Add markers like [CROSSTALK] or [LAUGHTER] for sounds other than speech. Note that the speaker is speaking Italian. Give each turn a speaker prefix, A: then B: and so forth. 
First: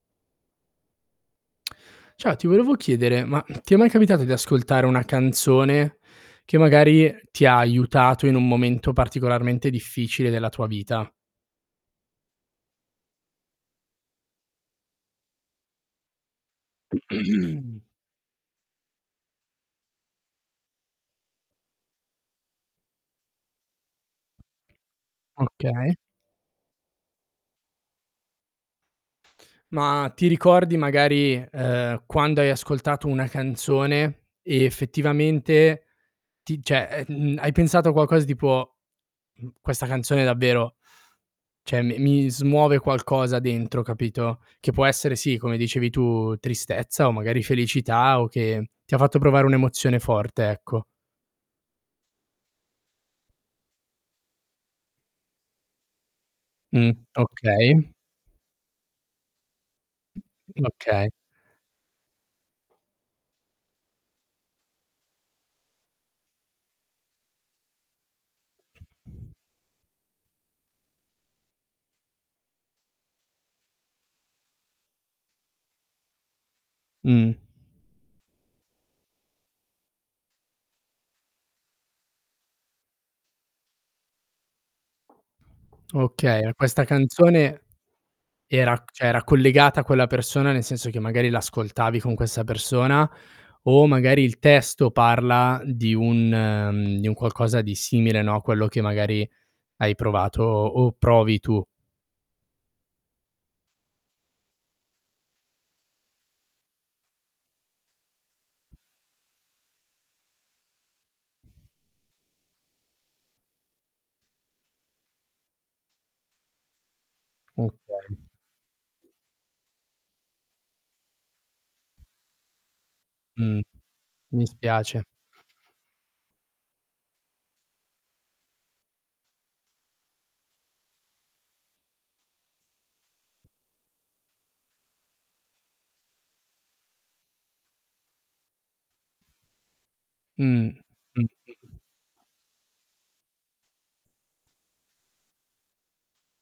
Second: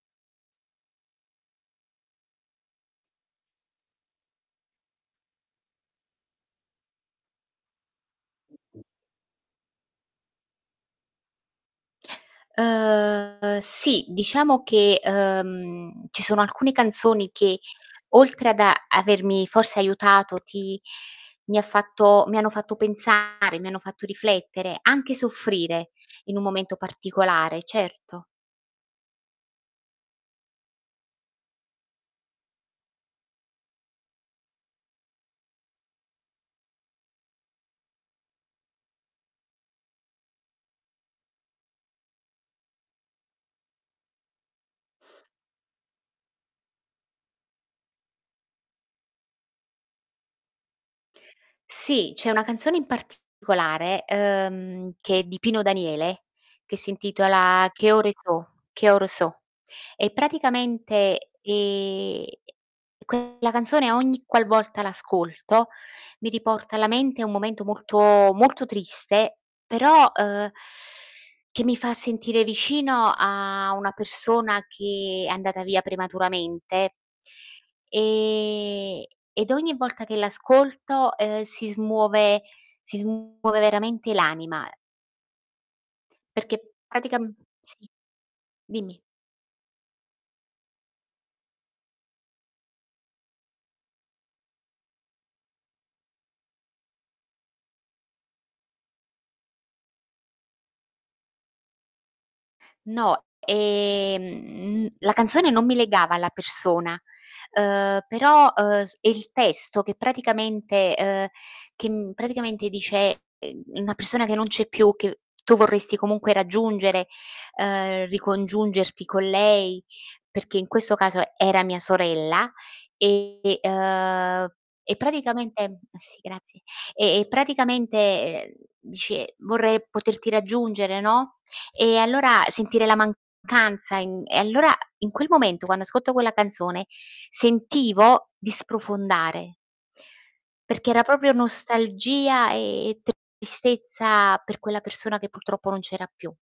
A: Ciao, ti volevo chiedere, ma ti è mai capitato di ascoltare una canzone, che magari ti ha aiutato in un momento particolarmente difficile della tua vita?
B: Ehm, sì, diciamo che, ehm, ci sono alcune canzoni che,
A: [CLEARS THROAT]
B: oltre ad avermi forse aiutato ti mi ha fatto mi hanno fatto pensare, mi hanno fatto riflettere, anche soffrire
A: Okay.
B: in un momento particolare, certo.
A: Ma, ti ricordi magari, ehm, quando hai ascoltato una canzone, e effettivamente ti cioè, ehm, mh, mh, hai pensato a qualcosa tipo: "Mhmm, questa canzone davvero, cioè mi mi smuove qualcosa dentro" capito? Che può essere, sì come dicevi, tu tristezza o magari felicità o che ti ha fatto provare un'emozione forte, ecco.
B: Sì, c'è una canzone in particolare, ehm, che è di Pino Daniele, che si
A: Mh,
B: intitola
A: okay
B: "Che ore so'", "Che ore so'", e
A: Okay.
B: praticamente, ehm, quella canzone ogni qualvolta l'ascolto, mi riporta alla mente un momento molto, molto triste, però, ehm, che mi fa sentire vicino a una persona che è andata via prematuramente,
A: Mh.
B: ehm, ed ogni volta che l'ascolto, eh, si smuove si smuove veramente l'anima.
A: Okay,
B: Perché
A: questa
B: praticamen
A: canzone
B: sì,
A: era c
B: dimmi.
A: cioè era collegata a quella persona, nel senso che magari l'ascoltavi con questa persona, o magari il testo parla di un mhmm, di un qualcosa di simile, no, quello che magari hai provato o provi tu.
B: No, ehm, la canzone non mi legava alla persona, ehm, però, ehm, è il testo che praticamente ehm, che praticamente dice una persona che non c'è più, che tu vorresti comunque raggiungere, ehm,
A: Okay.
B: ricongiungerti con lei, perché in questo caso era mia sorella. E
A: Mh.
B: ehm,
A: Mi
B: e
A: spiace.
B: praticamente, sì grazie. E praticamente, ehm, dice: "Vorrei poterti raggiungere" no? E allora sentire la mancanza in e allora in quel momento, quando ascolto quella canzone sentivo di sprofondare.
A: Mh, mh,
B: Perché era
A: mh.
B: proprio nostalgia e tristezza per quella persona che purtroppo non c'era più.